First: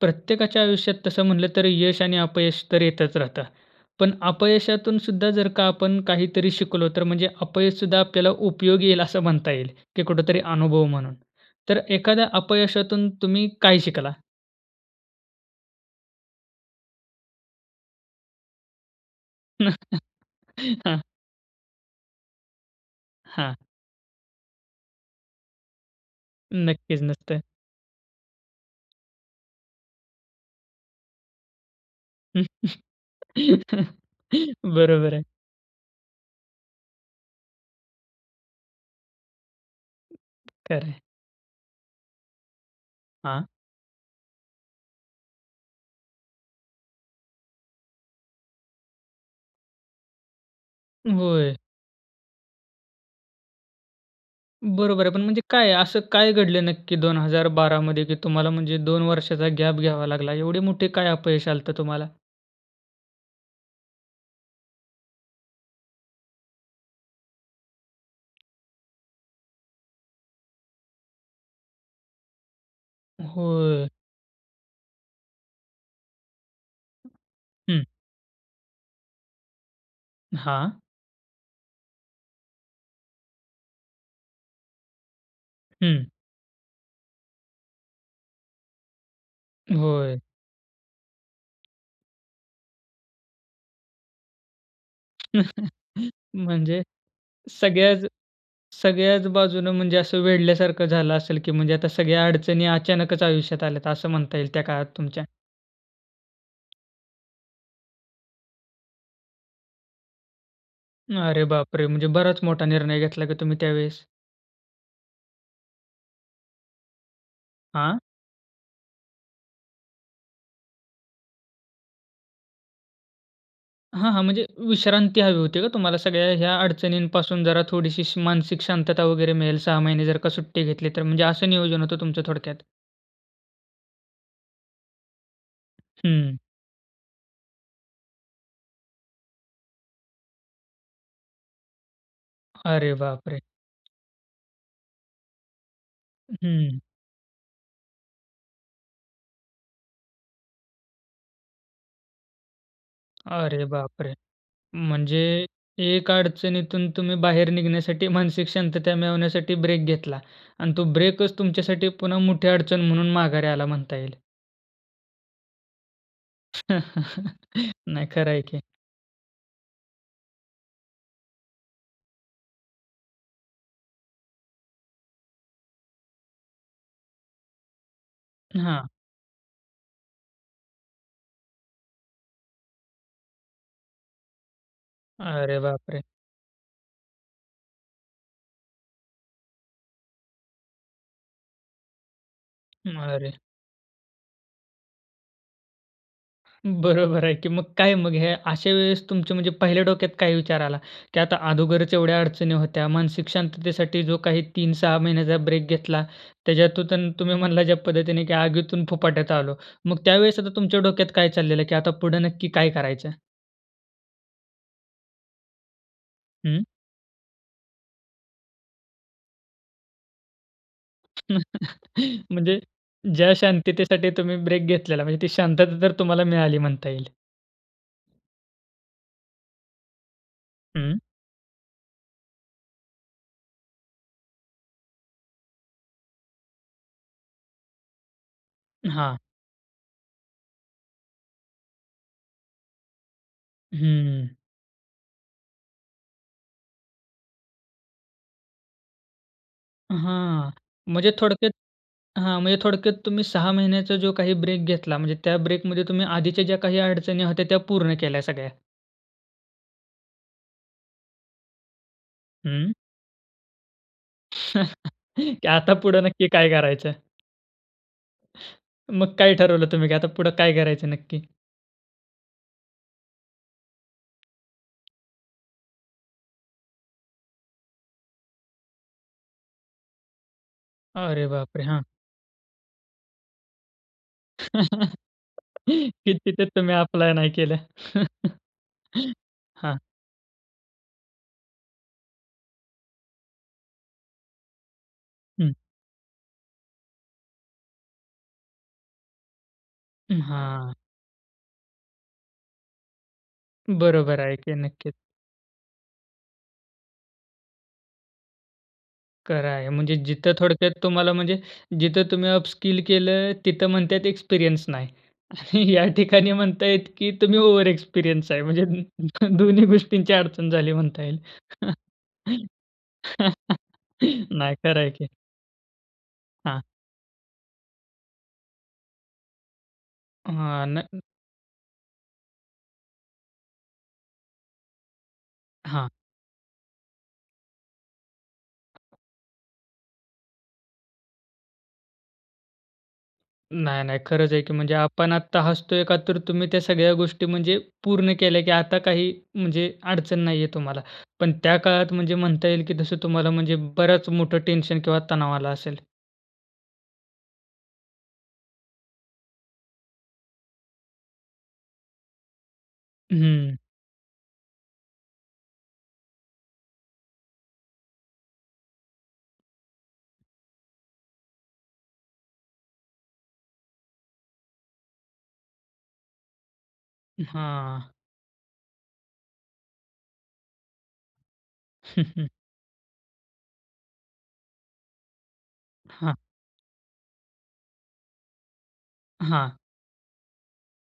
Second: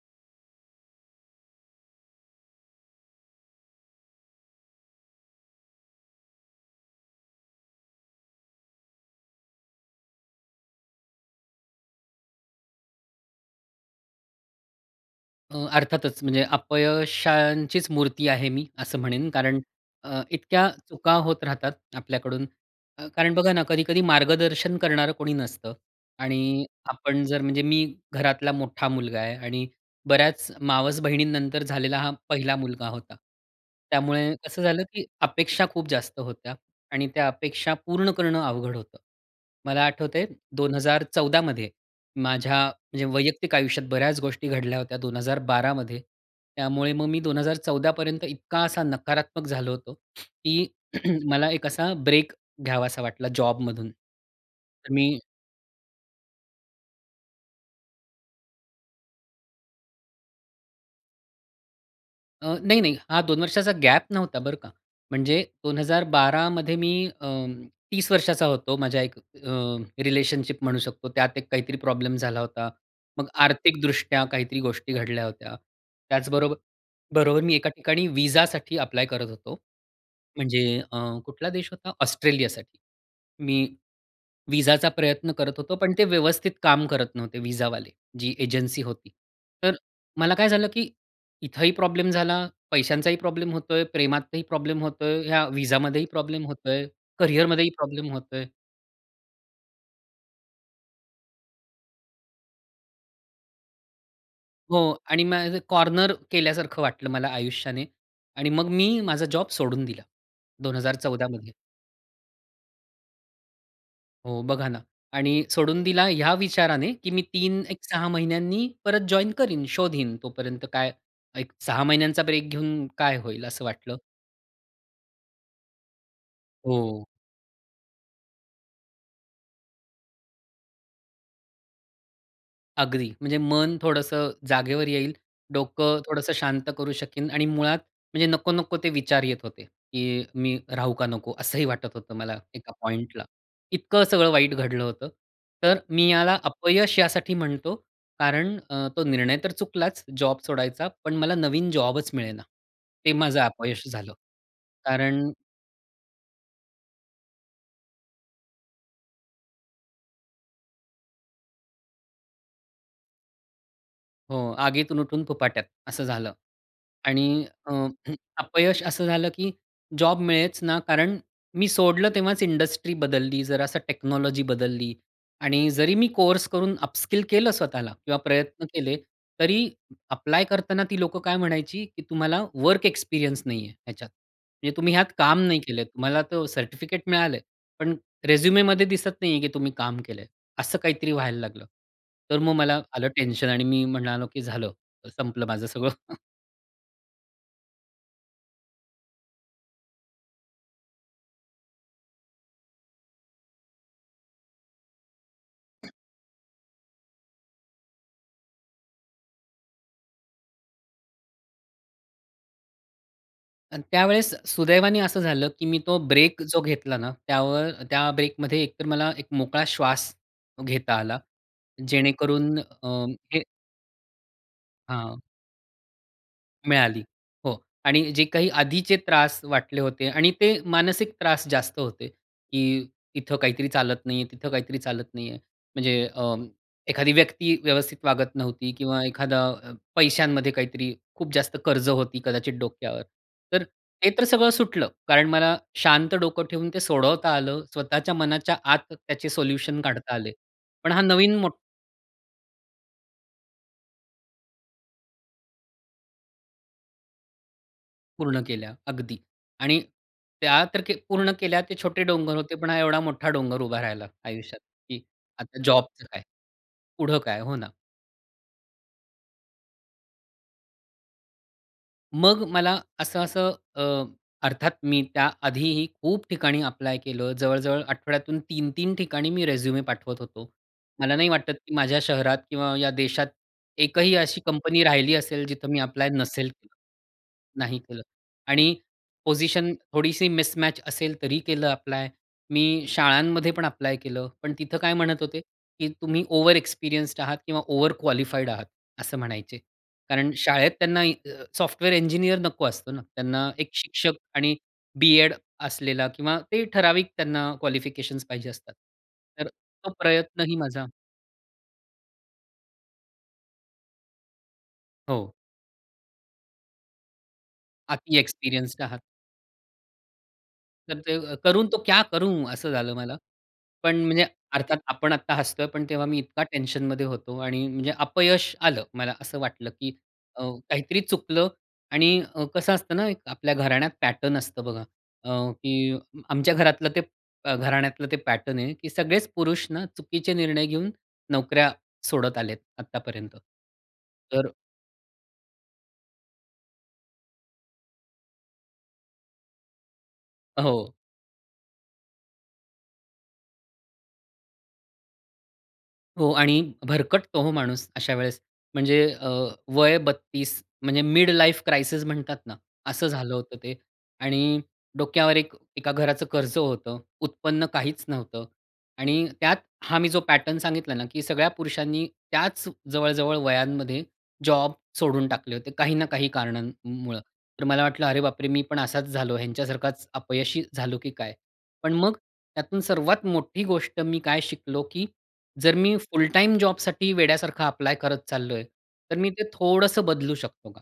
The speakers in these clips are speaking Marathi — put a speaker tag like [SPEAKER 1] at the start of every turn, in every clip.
[SPEAKER 1] प्रत्येकाच्या आयुष्यात तसं म्हटलं तर यश आणि अपयश तर येतचं राहतं. पण अपयशातून सुद्धा जर का आपण काहीतरी शिकलो, तर म्हणजे अपयश सुद्धा आपल्याला उपयोगी येईल असं म्हणता येईल की कुठेतरी अनुभव म्हणून. तर एखाद्या अपयशातून तुम्ही काय शिकला?
[SPEAKER 2] अ, अर्थातच म्हणजे अपयशांचीच मूर्ती आहे मी असं म्हणेन. कारण अ, इतक्या
[SPEAKER 1] हां.
[SPEAKER 2] चुका होत राहतात आपल्याकडून. अ, कारण बघा
[SPEAKER 1] हां.
[SPEAKER 2] ना कधी-कधी मार्गदर्शन करणारं कोणी नसतं. आणि
[SPEAKER 1] नक्कीचं,
[SPEAKER 2] आपण जर
[SPEAKER 1] नसत.
[SPEAKER 2] म्हणजे मी घरातला मोठा मुलगा आहे. आणि बऱ्याच मावस बहिणींनंतर झालेला हा पहिला मुलगा होता. त्यामुळे कसं झालं की
[SPEAKER 1] बरोबर आहे.
[SPEAKER 2] अपेक्षा खूप जास्त होत्या. आणि त्या अपेक्षा पूर्ण करणं अवघड होतं. मला आठवतं आहे दोन
[SPEAKER 1] खरं आहे.
[SPEAKER 2] हजार चौदा मध्ये माझ्या म्हणजे
[SPEAKER 1] हां.
[SPEAKER 2] वैयक्तिक आयुष्यात बऱ्याच गोष्टी घडल्या होत्या 2012 मध्ये, त्यामुळे मग मी 2014 पर्यंत इतका असा नकारात्मक झालो होतो की मला
[SPEAKER 1] होय.
[SPEAKER 2] एक असा ब्रेक घ्यावासा वाटला जॉबमधून तर
[SPEAKER 1] बरोबर आहे.
[SPEAKER 2] मी
[SPEAKER 1] पण म्हणजे काय? असं काय घडलं नक्की 2012 मध्ये की तुम्हाला म्हणजे 2 वर्षाचा गॅप घ्यावा लागला? एवढे मोठे काय अपयश आलं होतं तुम्हाला?
[SPEAKER 2] अ, नाही, नाही. हा 2 वर्षाचा गॅप नव्हता बरं का. म्हणजे 2012 मध्ये मी अं, 30 वर्षाचा होतो. माझ्या एक अ, रिलेशनशिप म्हणू शकतो. त्यात एक काहीतरी प्रॉब्लेम झाला होता. मग आर्थिक
[SPEAKER 1] होय.
[SPEAKER 2] दृष्ट्या काहीतरी गोष्टी घडल्या होत्या. त्याच बरोबर, बरोबर मी एका
[SPEAKER 1] हं.
[SPEAKER 2] ठिकाणी व्हीसासाठी अप्लाय करत होतो. म्हणजे
[SPEAKER 1] हां.
[SPEAKER 2] अ, कुठला देश होता? ऑस्ट्रेलियासाठी. मी व्हीसाचा प्रयत्न करत होतो, पण ते
[SPEAKER 1] हं.
[SPEAKER 2] व्यवस्थित काम करत नव्हते व्हीसावाले, जी एजन्सी होती. तर
[SPEAKER 1] होय.
[SPEAKER 2] मला काय झालं की इथंही प्रॉब्लेम झाला, पैशांचाही प्रॉब्लेम होतो आहे, प्रेमातही प्रॉब्लेम होतो आहे, या व्हीसामध्येही प्रॉब्लेम होतो
[SPEAKER 1] म्हणजे
[SPEAKER 2] आहे, कॅरियरमध्येही
[SPEAKER 1] सगळ्याच,
[SPEAKER 2] प्रॉब्लेम होतो आहे
[SPEAKER 1] सगळ्याच बाजूनं म्हणजे असं वेढल्यासारखं झालं असेल, की म्हणजे आता सगळ्या अडचणी अचानकच आयुष्यात आल्या आहेत असं म्हणता येईल त्या
[SPEAKER 2] हो.
[SPEAKER 1] काळात तुमच्या.
[SPEAKER 2] आणि म असं कॉर्नर केल्यासारखं वाटलं मला आयुष्याने. आणि मग मी माझा जॉब सोडून दिला. 2014
[SPEAKER 1] अरे
[SPEAKER 2] मध्ये.
[SPEAKER 1] बापरे! म्हणजे बराचं मोठा निर्णय घेतला की तुम्ही त्यावेळेस.
[SPEAKER 2] हो. बघा ना आणि सोडून दिला ह्या विचाराने की मी 3 एक
[SPEAKER 1] हां?
[SPEAKER 2] 6 महिन्यांनी परत जॉइन करीन, शोधिन, तोपर्यंत काय एक 6 महिन्यांचा ब्रेक घेऊन काय होईल, असं वाटलं.
[SPEAKER 1] हां, हां. म्हणजे विश्रांती हवी होती का तुम्हाला? सगळ्या ह्या
[SPEAKER 2] हो.
[SPEAKER 1] अडचणींपासून, जरा थोडीशी श मानसिक शांतता वगैरे मिळेल, 6 महिने जर का सुट्टी घेतली तर. म्हणजे असं नियोजन होतं तुमचं थोडक्यात.
[SPEAKER 2] अगदी, म्हणजे मन थोडंसं जागेवर येईल, डोकं थोडंसं
[SPEAKER 1] हं.
[SPEAKER 2] शांत करू शकीन. आणि मुळात म्हणजे नको-नको ते विचार येत होते, की मी राहू का नको? असंही वाटत होतं मला एका
[SPEAKER 1] अरे
[SPEAKER 2] पॉइंटला.
[SPEAKER 1] बापरे!
[SPEAKER 2] इतकं सगळं वाईट घडलं होतं. तर मी याला
[SPEAKER 1] हं.
[SPEAKER 2] अपयश यासाठी म्हणतो कारण अ, तो निर्णय तर चुकलाच जॉब सोडायचा पण मला नवीन जॉबच मिळेना. ते माझं
[SPEAKER 1] अरे
[SPEAKER 2] अपयश झालं.
[SPEAKER 1] बापरे! म्हणजे
[SPEAKER 2] कारण
[SPEAKER 1] एक अडचणीतून तुम्ही बाहेर निघण्यासाठी मानसिक शांतता मिळवण्यासाठी ब्रेक घेतला अन् तो ब्रेकचं तुमच्यासाठी पुन्हा मोठी अडचण म्हणून माघारी आला म्हणता येईल.
[SPEAKER 2] हो, "आगीतून उठून फुफाट्यात." असं झालं. आणि अ,
[SPEAKER 1] नाही, खरं आहे की.
[SPEAKER 2] अपयश असं झालं की जॉब मिळेच ना. कारण मी सोडलं तेव्हाच इंडस्ट्री बदलली, जरा असं टेक्नॉलॉजी बदलली आणि जरी मी कोर्स करून अपस्किल केलं स्वतःला किंवा प्रयत्न
[SPEAKER 1] हां.
[SPEAKER 2] केले, तरी अप्लाय करताना ती लोकं काय म्हणायची की "तुम्हाला वर्क एक्सपिरियन्स नाही आहे ह्याच्यात. म्हणजे तुम्ही ह्यात काम
[SPEAKER 1] अरे
[SPEAKER 2] नाही केलं आहे.
[SPEAKER 1] बापरे!
[SPEAKER 2] तुम्हाला तर सर्टिफिकेट मिळालं आहे, पण रेझ्युमीमध्ये दिसत नाही आहे की तुम्ही काम केलं आहे." असं काहीतरी व्हायला लागलं. तर मग मला आलं
[SPEAKER 1] अरे.
[SPEAKER 2] टेन्शन आणि मी म्हणालो की "झालं, संपल माझं सगळं."
[SPEAKER 1] बरोबर आहे की मग काय मग ह्या अशा वेळेस तुमचं, म्हणजे पहिल्या डोक्यात काय विचार आला? की आता अगोदरच एवढ्या अडचणी होत्या. मानसिक शांततेसाठी जो काही 3-6 महिन्याचा ब्रेक घेतला. त्याच्यातून तु तुम्ही म्हणला ज्या पद्धतीने की आगीतून फुपाट्यात आलो. मग त्यावेळेस आता तुमच्या डोक्यात काय चाललेलं की आता पुढं नक्की काय करायचं?
[SPEAKER 2] आणि त्यावेळेस सुदैवाने असं झालं की मी तो ब्रेक जो
[SPEAKER 1] हं.
[SPEAKER 2] घेतला ना, त्यावर त्या ब्रेकमध्ये एकतर मला एक मोकळा श्वास घेता आला. जेणेकरून
[SPEAKER 1] म्हणजे
[SPEAKER 2] अ,
[SPEAKER 1] ज्या
[SPEAKER 2] हे
[SPEAKER 1] शांततेसाठी तुम्ही ब्रेक घेतलेला, म्हणजे
[SPEAKER 2] हां.
[SPEAKER 1] ती शांतता तर तुम्हाला मिळाली म्हणता
[SPEAKER 2] मिळाली,
[SPEAKER 1] येईल.
[SPEAKER 2] हो आणि जे काही आधीचे त्रास वाटले होते आणि ते
[SPEAKER 1] हं.
[SPEAKER 2] मानसिक त्रास जास्त होते की इथं काहीतरी चालत नाही आहे, तिथं काहीतरी चालत नाही आहे. म्हणजे अ, एखादी व्यक्ती व्यवस्थित वागत नव्हती किंवा
[SPEAKER 1] हां.
[SPEAKER 2] एखादा पैशांमध्ये काहीतरी खूप जास्त कर्ज होती कदाचित डोक्यावर. तर ते तर
[SPEAKER 1] हम्म.
[SPEAKER 2] सगळं सुटलं, कारण मला शांत डोकं ठेवून ते सोडवता आलं. स्वतःच्या मनाच्या आत त्याचे सोल्युशन काढता आले.
[SPEAKER 1] हां,
[SPEAKER 2] पण हा
[SPEAKER 1] म्हणजे
[SPEAKER 2] नवीन
[SPEAKER 1] थोडक्यात
[SPEAKER 2] मोठ
[SPEAKER 1] हां, म्हणजे थोडक्यात तुम्ही 6 महिन्याचा जो काही ब्रेक घेतला. म्हणजे त्या ब्रेकमध्ये तुम्ही आधीच्या ज्या काही अडचणी होत्या, त्या पूर्ण केल्या
[SPEAKER 2] पूर्ण
[SPEAKER 1] सगळ्या.
[SPEAKER 2] केल्या अगदी आणि त्या तर के पूर्ण केल्या ते छोटे डोंगर होते. पण
[SPEAKER 1] हं.
[SPEAKER 2] हा एवढा मोठा डोंगर उभा राहिला आयुष्यात की
[SPEAKER 1] की
[SPEAKER 2] आता
[SPEAKER 1] आता पुढं
[SPEAKER 2] जॉबचं काय?
[SPEAKER 1] नक्की काय करायचं?
[SPEAKER 2] पुढं काय? हो ना.
[SPEAKER 1] मग काय ठरवलं तुम्ही? की आता पुढं काय करायचं नक्की?
[SPEAKER 2] मग मला असं-असं अ, अर्थात मी त्या आधीही खूप ठिकाणी ॲप्लाय केलं. जवळ-जवळ आठवड्यातून 3-3 ठिकाणी मी रिझ्युमे पाठवत होतो. मला
[SPEAKER 1] अरे
[SPEAKER 2] नाही वाटत
[SPEAKER 1] बापरे!
[SPEAKER 2] की
[SPEAKER 1] हां.
[SPEAKER 2] माझ्या शहरात किंवा या देशात एकही अशी कंपनी राहिली असेल जिथे मी ॲप्लाय
[SPEAKER 1] की तिथे
[SPEAKER 2] नसेल
[SPEAKER 1] तुम्ही
[SPEAKER 2] केलं
[SPEAKER 1] ॲप्लाय नाही केलं.
[SPEAKER 2] नाही केलं. आणि पोझिशन
[SPEAKER 1] हां.
[SPEAKER 2] थोडीशी मिसमॅच असेल तरी केलं ॲप्लाय. मी शाळांमध्ये पण ॲप्लाय केलं. पण तिथं काय म्हणत होते?
[SPEAKER 1] हं.
[SPEAKER 2] की तुम्ही ओव्हर एक्सपिरियन्स्ड आहात किंवा ओव्हर क्वालिफाईड आहात असं म्हणायचे.
[SPEAKER 1] अं,
[SPEAKER 2] कारण शाळेत
[SPEAKER 1] हां.
[SPEAKER 2] त्यांना सॉफ्टवेअर इंजिनिअर नको असतो ना, त्यांना एक शिक्षक
[SPEAKER 1] बरोबर आहे
[SPEAKER 2] आणि
[SPEAKER 1] की. नक्कीच.
[SPEAKER 2] बी-एड असलेला किंवा ते ठराविक त्यांना क्वालिफिकेशन्स पाहिजे असतात. तर
[SPEAKER 1] खरं आहे
[SPEAKER 2] तो
[SPEAKER 1] म्हणजे जिथं
[SPEAKER 2] प्रयत्नही
[SPEAKER 1] थोडक्यात
[SPEAKER 2] माझा
[SPEAKER 1] तुम्हाला म्हणजे जिथं तुम्ही अपस्किल केलं तिथं म्हणता आहेत एक्सपिरियन्स नाही.
[SPEAKER 2] हो.
[SPEAKER 1] या ठिकाणी म्हणता आहेत, की तुम्ही ओव्हर
[SPEAKER 2] अती
[SPEAKER 1] एक्सपिरियन्स आहे.
[SPEAKER 2] एक्सपिरियन्सड आहात.
[SPEAKER 1] म्हणजे दोन्ही गोष्टींची अडचण झाली
[SPEAKER 2] तर
[SPEAKER 1] म्हणता
[SPEAKER 2] ते
[SPEAKER 1] येईल.
[SPEAKER 2] करू तो क्या करू असं झालं मला. पण म्हणजे
[SPEAKER 1] नाही
[SPEAKER 2] अर्थात
[SPEAKER 1] खरं आहे की.
[SPEAKER 2] आपण आता हसतो आहे, पण तेव्हा मी इतका
[SPEAKER 1] हां.
[SPEAKER 2] टेन्शनमध्ये होतो आणि म्हणजे अपयश आलं. मला असं वाटलं की अ,
[SPEAKER 1] हां. न
[SPEAKER 2] काहीतरी चुकलं आणि कसं असतं ना, आपल्या घराण्यात पॅटर्न असतं बघा, अ,
[SPEAKER 1] हां.
[SPEAKER 2] की आमच्या घरातलं ते घराण्यातलं ते पॅटर्न आहे की सगळेच पुरुष ना, चुकीचे निर्णय घेऊन नोकऱ्या सोडत आलेत आत्तापर्यंत.
[SPEAKER 1] नाही, नाही, खरंच आहे
[SPEAKER 2] तर
[SPEAKER 1] की. म्हणजे आपण आता हसतो आहे का, तर तुम्ही त्या सगळ्या गोष्टी म्हणजे पूर्ण केल्या, की आता काही म्हणजे अडचण नाही आहे
[SPEAKER 2] अ,
[SPEAKER 1] तुम्हाला.
[SPEAKER 2] हो.
[SPEAKER 1] पण त्या काळात म्हणजे म्हणता येईल की जसं तुम्हाला म्हणजे बरंच मोठं टेन्शन किंवा तणाव आलं असेल.
[SPEAKER 2] हो. आणि भरकटतो हो माणूस अशा वेळेस म्हणजे अ, वय 32 म्हणजे मिड लाईफ क्रायसिस म्हणतात ना, असं झालं होतं
[SPEAKER 1] हं.
[SPEAKER 2] ते. आणि डोक्यावर एक एका घराचं कर्ज होतं उत्पन्न काहीच नव्हतं. आणि त्यात हा मी जो पॅटर्न सांगितला ना की सगळ्या पुरुषांनी त्याच जवळ, जवळ वयांमध्ये जॉब सोडून टाकले होते. काही ना काही कारणांमुळ.
[SPEAKER 1] अ,
[SPEAKER 2] तर मला
[SPEAKER 1] हां.
[SPEAKER 2] वाटलं, "अरे बापरे! मी पण असाच झालो, ह्यांच्यासारखाच अपयशी झालो की काय?" पण, मग त्यातून सर्वात मोठी गोष्ट मी काय शिकलो? की जर मी
[SPEAKER 1] हां.
[SPEAKER 2] फुल टाईम जॉबसाठी वेड्यासारखा ॲप्लाय करत चाललो आहे, तर मी ते
[SPEAKER 1] हां.
[SPEAKER 2] थोडंसं बदलू शकतो का?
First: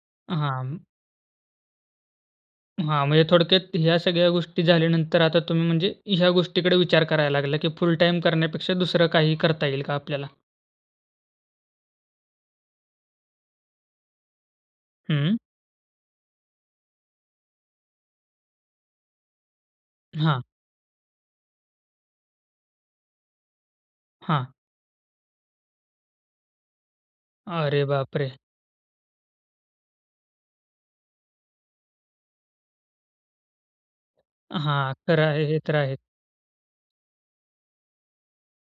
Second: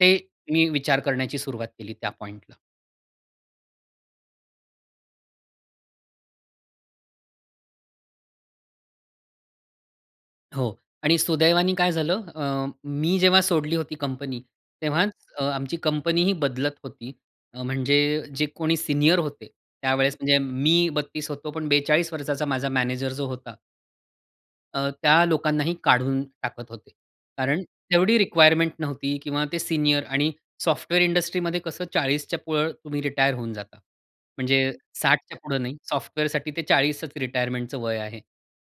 [SPEAKER 2] ते
[SPEAKER 1] हां,
[SPEAKER 2] मी
[SPEAKER 1] अं
[SPEAKER 2] विचार करण्याची सुरुवात केली त्या पॉइंटला.
[SPEAKER 1] हां, म्हणजे थोडक्यात ह्या सगळ्या गोष्टी झाल्यानंतर आता तुम्ही म्हणजे ह्या गोष्टीकडे विचार करायला लागला, की फुल टाईम करण्यापेक्षा दुसरं काही करता येईल का आपल्याला?
[SPEAKER 2] हो. आणि सुदैवाने काय झालं? अ, मी जेव्हा सोडली होती कंपनी तेव्हाच
[SPEAKER 1] हं.
[SPEAKER 2] अ, आमची कंपनी ही बदलत होती. म्हणजे जे कोणी सीनियर होते त्यावेळेस म्हणजे
[SPEAKER 1] हां.
[SPEAKER 2] मी 32 होतो, पण 42 वर्षाचा माझा मॅनेजर जो होता
[SPEAKER 1] हां.
[SPEAKER 2] अ, त्या लोकांनाही काढून टाकत होते. कारण
[SPEAKER 1] अरे,
[SPEAKER 2] तेवढी
[SPEAKER 1] बापरे!
[SPEAKER 2] रिक्वायरमेंट नव्हती किंवा ते सीनियर आणि सॉफ्टवेअर इंडस्ट्रीमध्ये कसं 40च्या पुढं तुम्ही रिटायर होऊन जाता. म्हणजे
[SPEAKER 1] हां, खरं
[SPEAKER 2] 60च्या
[SPEAKER 1] आहे,
[SPEAKER 2] पुढे
[SPEAKER 1] हे तर
[SPEAKER 2] नाही.
[SPEAKER 1] आहे.
[SPEAKER 2] सॉफ्टवेअरसाठी ते 40चं रिटायरमेंटच वय आहे.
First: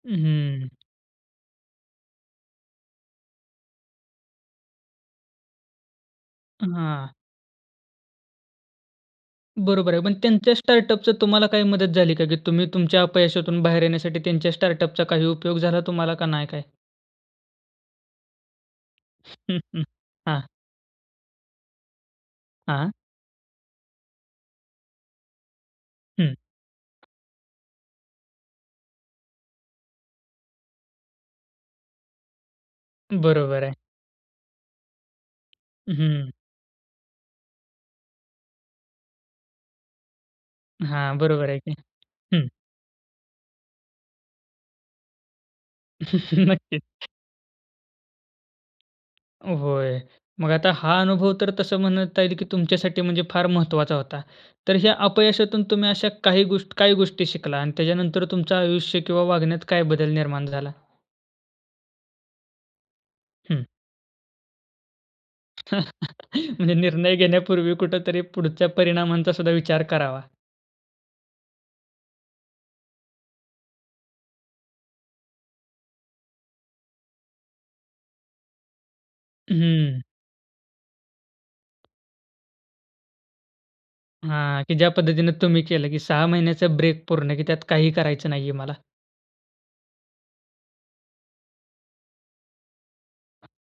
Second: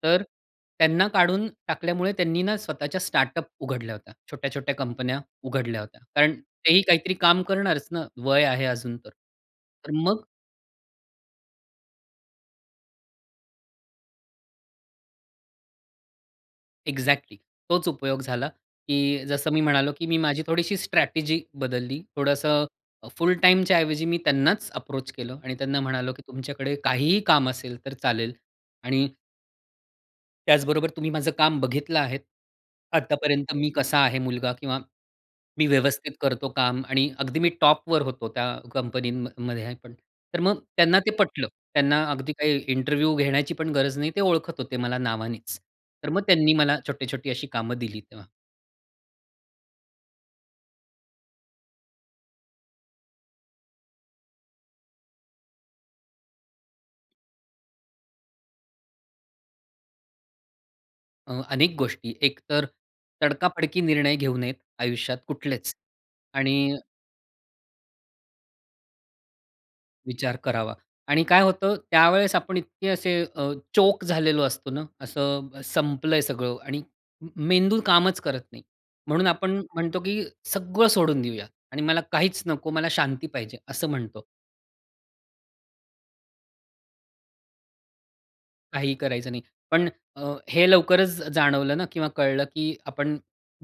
[SPEAKER 2] तर
[SPEAKER 1] हं.
[SPEAKER 2] त्यांना काढून टाकल्यामुळे त्यांनी ना, स्वतःच्या स्टार्टअप उघडल्या होत्या. छोट्या-छोट्या कंपन्या उघडल्या होत्या. कारण तेही
[SPEAKER 1] हां.
[SPEAKER 2] काहीतरी काम करणारचं ना, वय आहे अजूनतर. तर
[SPEAKER 1] बरोबर आहे. पण
[SPEAKER 2] मग
[SPEAKER 1] त्यांच्या स्टार्टअपचं तुम्हाला काही मदत झाली का? की तुम्ही तुमच्या अपयशातून बाहेर येण्यासाठी त्यांच्या स्टार्टअपचा काही उपयोग झाला तुम्हाला का नाही काय?
[SPEAKER 2] एक्झॅक्टली, तोच उपयोग झाला. की जसं मी म्हणालो की मी माझी
[SPEAKER 1] हां.
[SPEAKER 2] थोडीशी स्ट्रॅटेजी बदलली. थोडंसं
[SPEAKER 1] हां, हां.
[SPEAKER 2] फुल टाईमच्या ऐवजी मी त्यांनाच अप्रोच केलं आणि त्यांना म्हणालो की
[SPEAKER 1] हं.
[SPEAKER 2] तुमच्याकडे काहीही काम असेल तर चालेल. आणि त्याचबरोबर तुम्ही माझं काम बघितलं आहे. आतापर्यंत
[SPEAKER 1] बरोबर
[SPEAKER 2] मी
[SPEAKER 1] आहे.
[SPEAKER 2] कसा आहे मुलगा किंवा मी
[SPEAKER 1] हं,
[SPEAKER 2] व्यवस्थित
[SPEAKER 1] हं.
[SPEAKER 2] करतो काम आणि अगदी मी टॉपवर होतो त्या कंपनीमध्ये [unintelligible] पण. तर मग त्यांना ते
[SPEAKER 1] हां.
[SPEAKER 2] पटलं.
[SPEAKER 1] बरोबर आहे की.
[SPEAKER 2] त्यांना अगदी
[SPEAKER 1] हं.
[SPEAKER 2] काही इंटरव्ह्यू घेण्याची पण गरज नाही. ते ओळखत होते मला नावानेच. तर मग त्यांनी मला
[SPEAKER 1] नक्कीच.
[SPEAKER 2] छोटे-छोटी अशी कामं दिली तेव्हा.
[SPEAKER 1] होय. मग आता हा अनुभव तर तसं म्हणता येईल की तुमच्यासाठी म्हणजे फार महत्वाचा होता. तर ह्या अपयशातून तुम्ही अशा काही गोष्ट काय गोष्टी शिकला आणि त्याच्यानंतर तुमचं आयुष्य किंवा वागण्यात काय बदल निर्माण झाला?
[SPEAKER 2] अ, अनेक गोष्टी. एकतर
[SPEAKER 1] हं.
[SPEAKER 2] तडकाफडकी निर्णय घेऊ नयेत, आयुष्यात कुठलेच
[SPEAKER 1] म्हणजे
[SPEAKER 2] आणि
[SPEAKER 1] निर्णय घेण्यापूर्वी कुठेतरी पुढच्या परिणामांचा सुद्धा विचार करावा.
[SPEAKER 2] विचार करावा आणि काय होतं त्यावेळेस आपण इतके असे अ, चोक झालेलो असतो ना, असं संपलंय सगळं आणि मेंदू कामच करत नाही. म्हणून आपण म्हणतो
[SPEAKER 1] हं.
[SPEAKER 2] की सगळं सोडून देऊया आणि मला काहीच नको, मला शांती पाहिजे, असं म्हणतो.
[SPEAKER 1] हां, की ज्या पद्धतीने तुम्ही केलं की 6 महिन्याचा ब्रेक पूर्ण, की त्यात काही करायचं नाही आहे मला.
[SPEAKER 2] काहीही करायचं नाही. पण अ, हे लवकरच जाणवलं ना किंवा कळलं की आपण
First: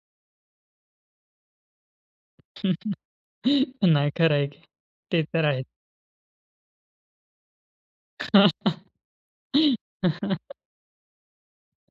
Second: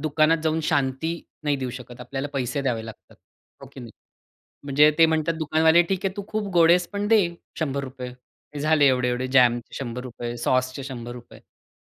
[SPEAKER 2] दुकानात जाऊन शांती नाही देऊ शकत. आपल्याला पैसे द्यावे लागतात. हो की नाही?
[SPEAKER 1] नाही, खरं आहे की.
[SPEAKER 2] म्हणजे ते
[SPEAKER 1] ते
[SPEAKER 2] म्हणतात
[SPEAKER 1] तर आहे.
[SPEAKER 2] दुकानवाले ठीक आहे तू खूप गोड आहेस पण दे, ₹100. झाले एवढे-एवढे जॅमचे ₹100 रुपये, सॉसचे ₹100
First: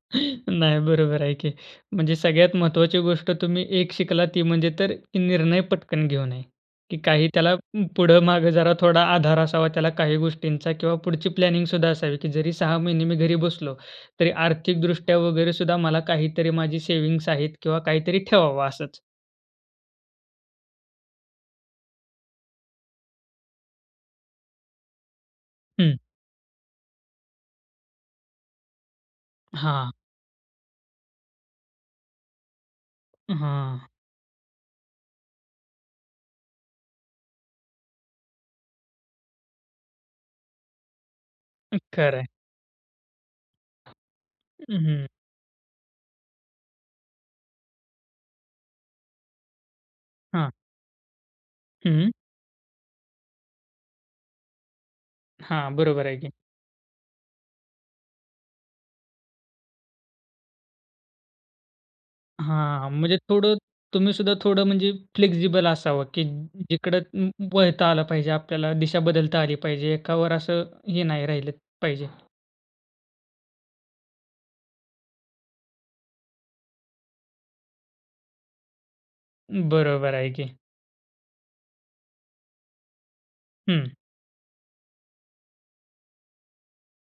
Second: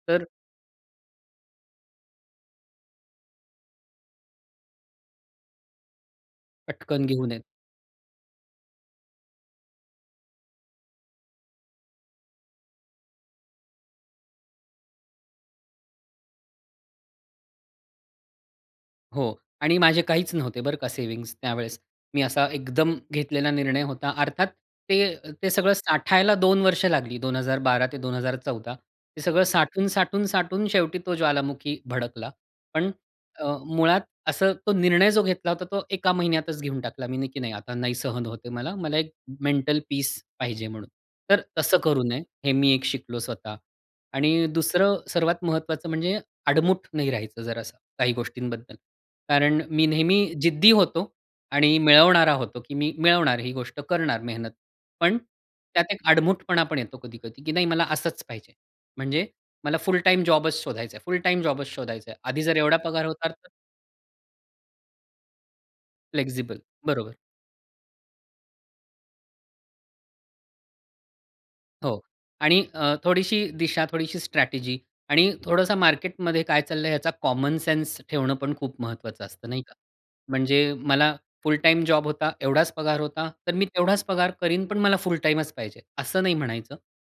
[SPEAKER 2] तर
[SPEAKER 1] नाही बरोबर आहे की म्हणजे सगळ्यात महत्त्वाची गोष्ट तुम्ही एक शिकला, ती म्हणजे तर की निर्णय पटकन घेऊ नये, की
[SPEAKER 2] पटकन
[SPEAKER 1] काही
[SPEAKER 2] घेऊन ये.
[SPEAKER 1] त्याला पुढं मागं जरा थोडा आधार असावा त्याला, काही गोष्टींचा किंवा पुढची प्लॅनिंग सुद्धा असावी की जरी 6 महिने मी घरी बसलो, तरी आर्थिकदृष्ट्या वगैरे सुद्धा मला काहीतरी माझी सेव्हिंग्स आहेत किंवा काहीतरी ठेवावं असंच.
[SPEAKER 2] हो आणि माझे काहीच नव्हते बरं का सेव्हिंग्ज त्यावेळेस. मी असा एकदम घेतलेला निर्णय होता. अर्थात ते ते सगळं
[SPEAKER 1] हं.
[SPEAKER 2] साठायला 2 वर्ष लागली. 2012 ते 2014. ते सगळं साठवून,
[SPEAKER 1] हां.
[SPEAKER 2] साठवून, साठवून शेवटी तो ज्वालामुखी भडकला. पण
[SPEAKER 1] अ,
[SPEAKER 2] अ,
[SPEAKER 1] हां.
[SPEAKER 2] मुळात असं तो निर्णय घेतला होता, तो एका महिन्यातच घेऊन टाकला. मी नक्की नाही आता नाही सहन होत मला, मला एक मेंटल पीस पाहिजे म्हणून. तर
[SPEAKER 1] अ,
[SPEAKER 2] तसं करू
[SPEAKER 1] खरं
[SPEAKER 2] नये,
[SPEAKER 1] आहे.
[SPEAKER 2] हे मी एक शिकलो स्वतः आणि
[SPEAKER 1] अ,
[SPEAKER 2] दुसरं
[SPEAKER 1] हं.
[SPEAKER 2] सर्वात महत्वाचं म्हणजे आडमुठ नाही राहायचं जरा असं, काही गोष्टींबद्दल. कारण मी नेहमी
[SPEAKER 1] हां.
[SPEAKER 2] जिद्दी होतो आणि
[SPEAKER 1] हं.
[SPEAKER 2] मिळवणारा होतो, की मी मिळवणार ही गोष्ट करणार मेहनत. पण
[SPEAKER 1] हां,
[SPEAKER 2] त्यात एक
[SPEAKER 1] बरोबर आहे की.
[SPEAKER 2] आडमुठपणा पण येतो कधी-कधी, की नाही मला असच पाहिजे. म्हणजे मला फुल टाईम जॉबच शोधायच आहे, फुल टाईम जॉबच शोधायच आहे. आधी जर एवढा
[SPEAKER 1] हां.
[SPEAKER 2] पगार
[SPEAKER 1] म्हणजे
[SPEAKER 2] होता तर
[SPEAKER 1] थोडं, तुम्ही सुद्धा थोडं म्हणजे फ्लेक्सिबल असावं की
[SPEAKER 2] फ्लेक्सिबल,
[SPEAKER 1] जि जिकडं
[SPEAKER 2] बरोबर.
[SPEAKER 1] व वळता आलं पाहिजे, आपल्याला दिशा बदलता आली पाहिजे, एकावर असं हे नाही राहिलं
[SPEAKER 2] हो
[SPEAKER 1] पाहिजे.
[SPEAKER 2] आणि अ, थोडीशी दिशा, थोडीशी स्ट्रॅटेजी आणि थोडंस मार्केटमध्ये काय चाललंय याचा कॉमन सेन्स ठेवणं पण खूप महत्वाचं असतं, नाही का?
[SPEAKER 1] बरोबर आहे की.
[SPEAKER 2] म्हणजे मला फुल टाईम जॉब होता, एवढाच पगार होता. तर मी
[SPEAKER 1] हं.
[SPEAKER 2] तेवढाच पगार करीन, पण मला फुल टाईमच पाहिजे, असं नाही म्हणायचं.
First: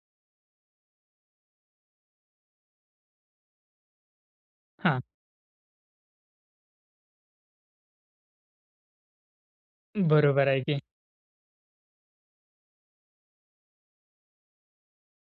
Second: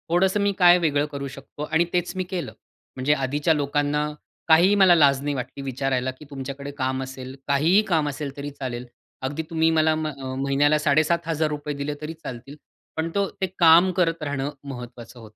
[SPEAKER 2] थोडंसं मी काय वेगळं करू शकतो आणि तेच मी केलं. म्हणजे आधीच्या लोकांना काहीही मला
[SPEAKER 1] हां.
[SPEAKER 2] लाज नाही वाटली विचारायला, की तुमच्याकडे काम असेल, काहीही काम असेल तरी चालेल. अगदी तुम्ही मला म
[SPEAKER 1] बरोबर आहे
[SPEAKER 2] महिन्याला
[SPEAKER 1] की.
[SPEAKER 2] ₹7500 दिले तरी चालतील. पण तो ते काम करत राहणं महत्वाचं होतं.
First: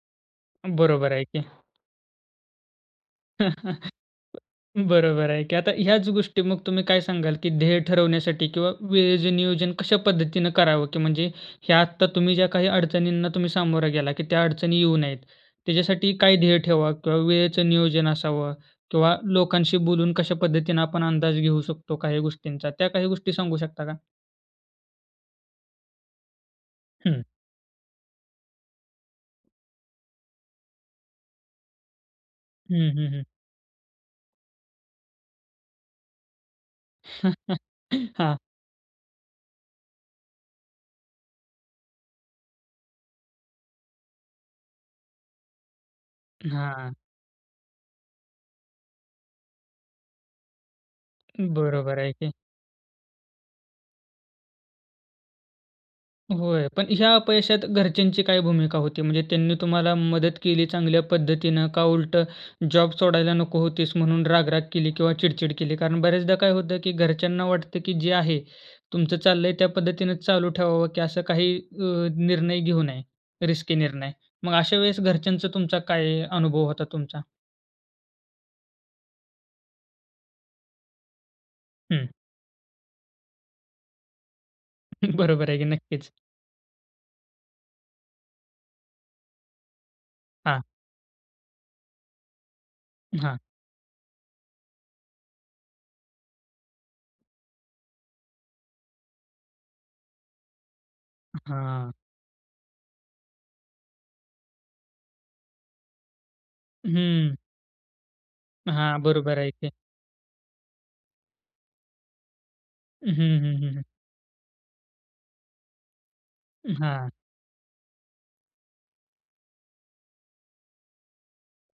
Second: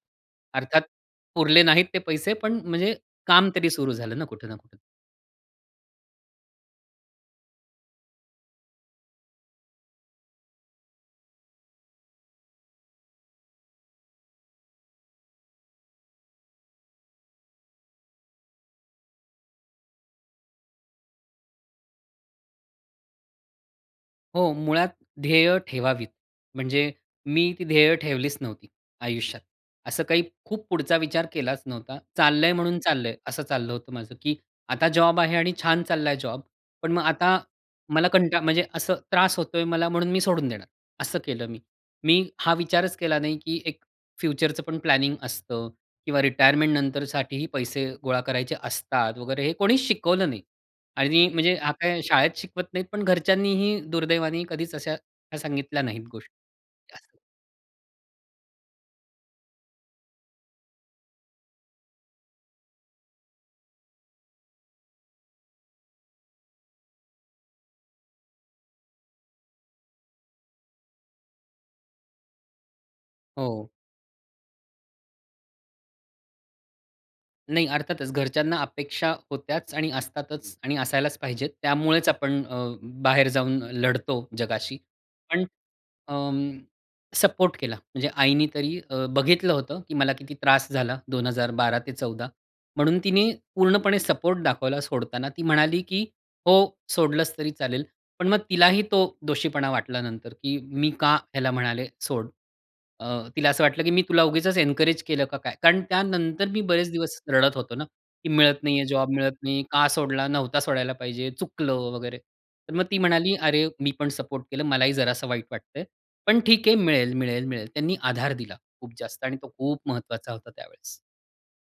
[SPEAKER 2] अर्थात
[SPEAKER 1] बरोबर आहे की.
[SPEAKER 2] पुरले नाहीत ते पैसे, पण म्हणजे काम तरी सुरू झालं ना कुठे ना कुठे.
[SPEAKER 1] बरोबर आहे की. आता ह्याच गोष्टी मग तुम्ही काय सांगाल, की ध्येय ठरवण्यासाठी किंवा वेळेचं नियोजन कश्या पद्धतीने करावं, की म्हणजे हे आत्ता तुम्ही ज्या काही अडचणींना सामोरे गेला, की त्या अडचणी येऊ नयेत, त्याच्यासाठी काही ध्येय ठेवा किंवा वेळेचं नियोजन असावं किंवा लोकांशी बोलून कश्या पद्धतीनं आपण अंदाज घेऊ शकतो, काही गोष्टींचा. त्या काही गोष्टी सांगू शकता का?
[SPEAKER 2] हो. मुळात ध्येय ठेवावीत. म्हणजे
[SPEAKER 1] हं.
[SPEAKER 2] मी ती ध्येय ठेवलीच नव्हती, आयुष्यात. असं काही खूप पुढचा विचार केलाच नव्हता. चाललं आहे म्हणून
[SPEAKER 1] हं,
[SPEAKER 2] चाललं
[SPEAKER 1] हं,
[SPEAKER 2] आहे.
[SPEAKER 1] हं.
[SPEAKER 2] असं चाललं होतं माझं, की आता जॉब आहे आणि छान चालला आहे जॉब. पण मग आता मला कंट
[SPEAKER 1] हां.
[SPEAKER 2] म्हणजे असं त्रास होतो आहे मला म्हणून मी सोडून देणार. असं केलं मी. मी हा विचारच केला नाही, की एक फ्युचरचं पण प्लॅनिंग असतं किंवा रिटायरमेंट
[SPEAKER 1] हां.
[SPEAKER 2] नंतर साठीही पैसे गोळा करायचे असतात वगैरे हे कोणीच शिकवलं नाही. आणि म्हणजे हा
[SPEAKER 1] बरोबर
[SPEAKER 2] काही
[SPEAKER 1] आहे
[SPEAKER 2] शाळेत
[SPEAKER 1] की.
[SPEAKER 2] शिकवत नाहीत पण घरच्यांनीही दुर्दैवाने कधीच अश्या सांगितल्या नाहीत गोष्टी.
[SPEAKER 1] होय. पण ह्या
[SPEAKER 2] असं.
[SPEAKER 1] अपयशात घरच्यांची काय भूमिका होती? म्हणजे त्यांनी तुम्हाला मदत केली चांगल्या पद्धतीनं, का उलटं जॉब सोडायला नको होतीस, म्हणून राग, राग केली किंवा चिडचिड केली. कारण बऱ्याचदा काय होतं? की घरच्यांना वाटतं की जे आहे तुमचं चाललं आहे, त्या पद्धतीनं चालू ठेवावं. की असं काही अ, निर्णय घेऊ नये,
[SPEAKER 2] हो.
[SPEAKER 1] रिस्की निर्णय. मग अशा वेळेस घरच्यांचा तुमचा काय अनुभव होता तुमचा?
[SPEAKER 2] नाही. अर्थातच घरच्यांना अपेक्षा होत्याच, आणि असतातच, आणि असायलाच पाहिजेत. त्यामुळेच
[SPEAKER 1] हं.
[SPEAKER 2] आपण अ, बाहेर जाऊन लढतो जगाशी. पण
[SPEAKER 1] बरोबर आहे की. नक्कीच.
[SPEAKER 2] अं, सपोर्ट केला. म्हणजे आईनी तरी अ, बघितलं होतं की मला किती
[SPEAKER 1] हां.
[SPEAKER 2] त्रास झाला दोन हजार 12 ते 14 म्हणून तिने
[SPEAKER 1] हां.
[SPEAKER 2] पूर्णपणे सपोर्ट दाखवला सोडताना ती म्हणाली की हो सोडलंस तरी चालेल. पण मग तिलाही तो दोषीपणा वाटला नंतर की मी का
[SPEAKER 1] अ,
[SPEAKER 2] ह्याला म्हणाले
[SPEAKER 1] हां.
[SPEAKER 2] सोड. अ, तिला असं वाटलं की मी तुला उगीचच एन्करेज केलं का काय? कारण त्यानंतर मी बरेच दिवस
[SPEAKER 1] हं.
[SPEAKER 2] रडत होतो ना, की मिळत नाही आहे,
[SPEAKER 1] हां.
[SPEAKER 2] जॉब मिळत
[SPEAKER 1] बरोबर आहे
[SPEAKER 2] नाही.
[SPEAKER 1] की.
[SPEAKER 2] का सोडला नव्हता सोडायला पाहिजे, चुकलं वगैरे. तर मग ती
[SPEAKER 1] हं,
[SPEAKER 2] म्हणाली,
[SPEAKER 1] हं,
[SPEAKER 2] "अरे!
[SPEAKER 1] हं, हं.
[SPEAKER 2] मी पण सपोर्ट केलं मलाही जरासं वाईट वाटतं आहे, पण ठीक
[SPEAKER 1] अ,
[SPEAKER 2] आहे
[SPEAKER 1] हां.
[SPEAKER 2] मिळेल, मिळेल, मिळेल." त्यांनी आधार दिला खूप जास्त आणि तो खूप महत्वाचा होता त्यावेळेस.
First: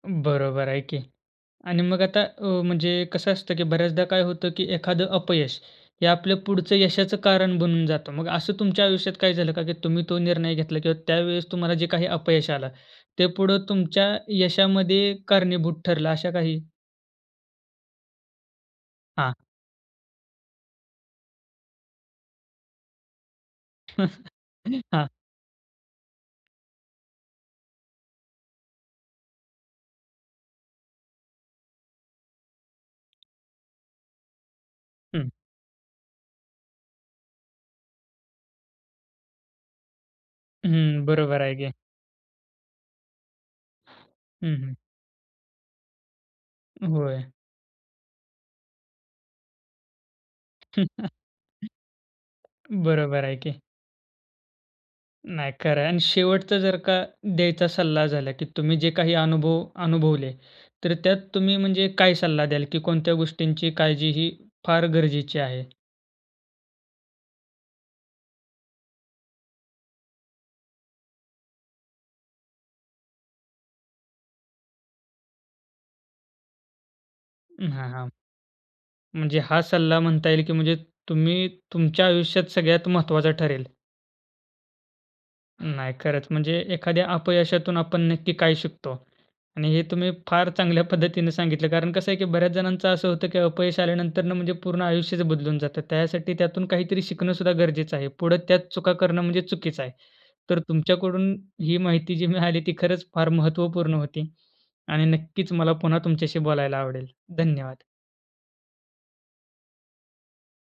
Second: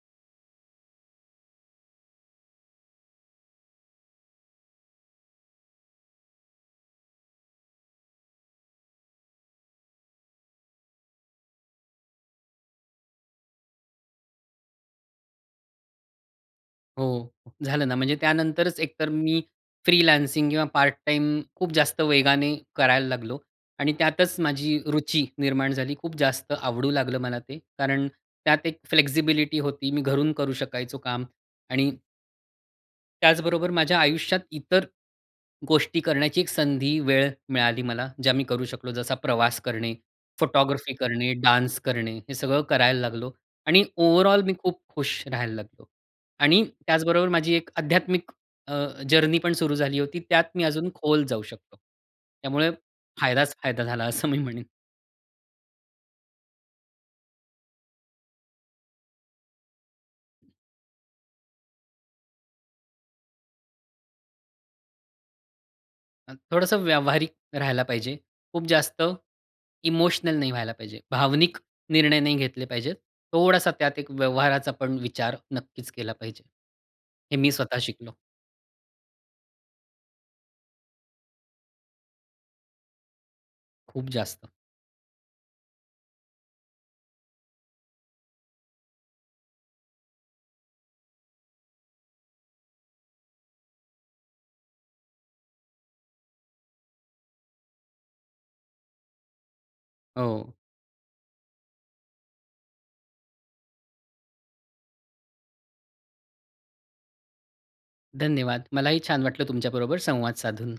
[SPEAKER 1] बरोबर आहे की. आणि मग आता अ, म्हणजे कसं असतं की बऱ्याचदा काय होतं की एखादं अपयश हे आपल्या पुढचं यशाचं कारण बनून जातं. मग असं तुमच्या आयुष्यात काय झालं का? की तुम्ही तो निर्णय घेतला किंवा त्यावेळेस तुम्हाला जे काही अपयश आलं ते पुढं तुमच्या यशामध्ये कारणीभूत ठरलं अशा काही?
[SPEAKER 2] हो, झालं ना, म्हणजे त्यानंतरच एकतर
[SPEAKER 1] हां.
[SPEAKER 2] मी फ्रीलान्सिंग किंवा पार्ट टाईम खूप जास्त वेगाने करायला लागलो आणि त्यातच माझी
[SPEAKER 1] हां.
[SPEAKER 2] रुची निर्माण झाली. खूप जास्त आवडू लागलं मला ते. कारण त्यात एक फ्लेक्सिबिलिटी होती. मी घरून करू शकायचो काम आणि त्याचबरोबर माझ्या आयुष्यात इतर
[SPEAKER 1] हं.
[SPEAKER 2] गोष्टी करण्याची एक संधी वेळ मिळाली मला ज्या मी करू शकलो. जसा प्रवास करणे, फोटोग्राफी
[SPEAKER 1] हं.
[SPEAKER 2] करणे,
[SPEAKER 1] बरोबर आहे की.
[SPEAKER 2] डान्स करणे, हे सगळं करायला लागलो आणि ओव्हरऑल मी
[SPEAKER 1] हं, हं.
[SPEAKER 2] खूप खुश राहायला लागलो. आणि
[SPEAKER 1] होय.
[SPEAKER 2] त्याचबरोबर माझी एक आध्यात्मिक अ, जर्नी पण सुरू झाली होती. त्यात मी अजून खोल जाऊ शकतो. त्यामुळे
[SPEAKER 1] बरोबर आहे
[SPEAKER 2] फायदाच
[SPEAKER 1] की.
[SPEAKER 2] फायदा झाला असं मी म्हणेन.
[SPEAKER 1] नाही, खरं आहे आणि शेवटचा जर का द्यायचा सल्ला झाला की तुम्ही जे काही अनुभव अनुभवले, तर त्यात तुम्ही म्हणजे काय सल्ला द्याल की कोणत्या गोष्टींची काळजी ही फार गरजेची आहे?
[SPEAKER 2] अ, थोडंसं व्यावहारिक राहायला पाहिजे. खूप जास्त इमोशनल नाही व्हायला पाहिजे. भावनिक निर्णय नाही घेतले पाहिजेत. थोडासा त्यात एक व्यवहाराचा पण विचार नक्कीच केला पाहिजे. हे मी स्वतः
[SPEAKER 1] हां, हां.
[SPEAKER 2] शिकलो.
[SPEAKER 1] म्हणजे हा सल्ला म्हणता येईल की म्हणजे तुम्ही तुमच्या आयुष्यात सगळ्यात महत्वाचा ठरेल.
[SPEAKER 2] खूप जास्त.
[SPEAKER 1] नाही खरंच, म्हणजे एखाद्या अपयशातून आपण नक्की काय शिकतो आणि हे तुम्ही फार चांगल्या पद्धतीने सांगितलं कारण कसं आहे की बऱ्याच जणांचं असं होतं की अपयश आल्यानंतर म्हणजे पूर्ण आयुष्यच बदलून जातं. त्यासाठी त्यातून काहीतरी शिकणं सुद्धा गरजेचं आहे. पुढं त्यात चुका करणं म्हणजे चुकीचं आहे.
[SPEAKER 2] हो.
[SPEAKER 1] तर तुमच्याकडून ही माहिती जी मिळाली ती खरंच फार महत्त्वपूर्ण होती आणि नक्कीच मला पुन्हा तुमच्याशी बोलायला आवडेल. धन्यवाद.
[SPEAKER 2] धन्यवाद, मलाही छान वाटलं तुमच्याबरोबर संवाद साधून.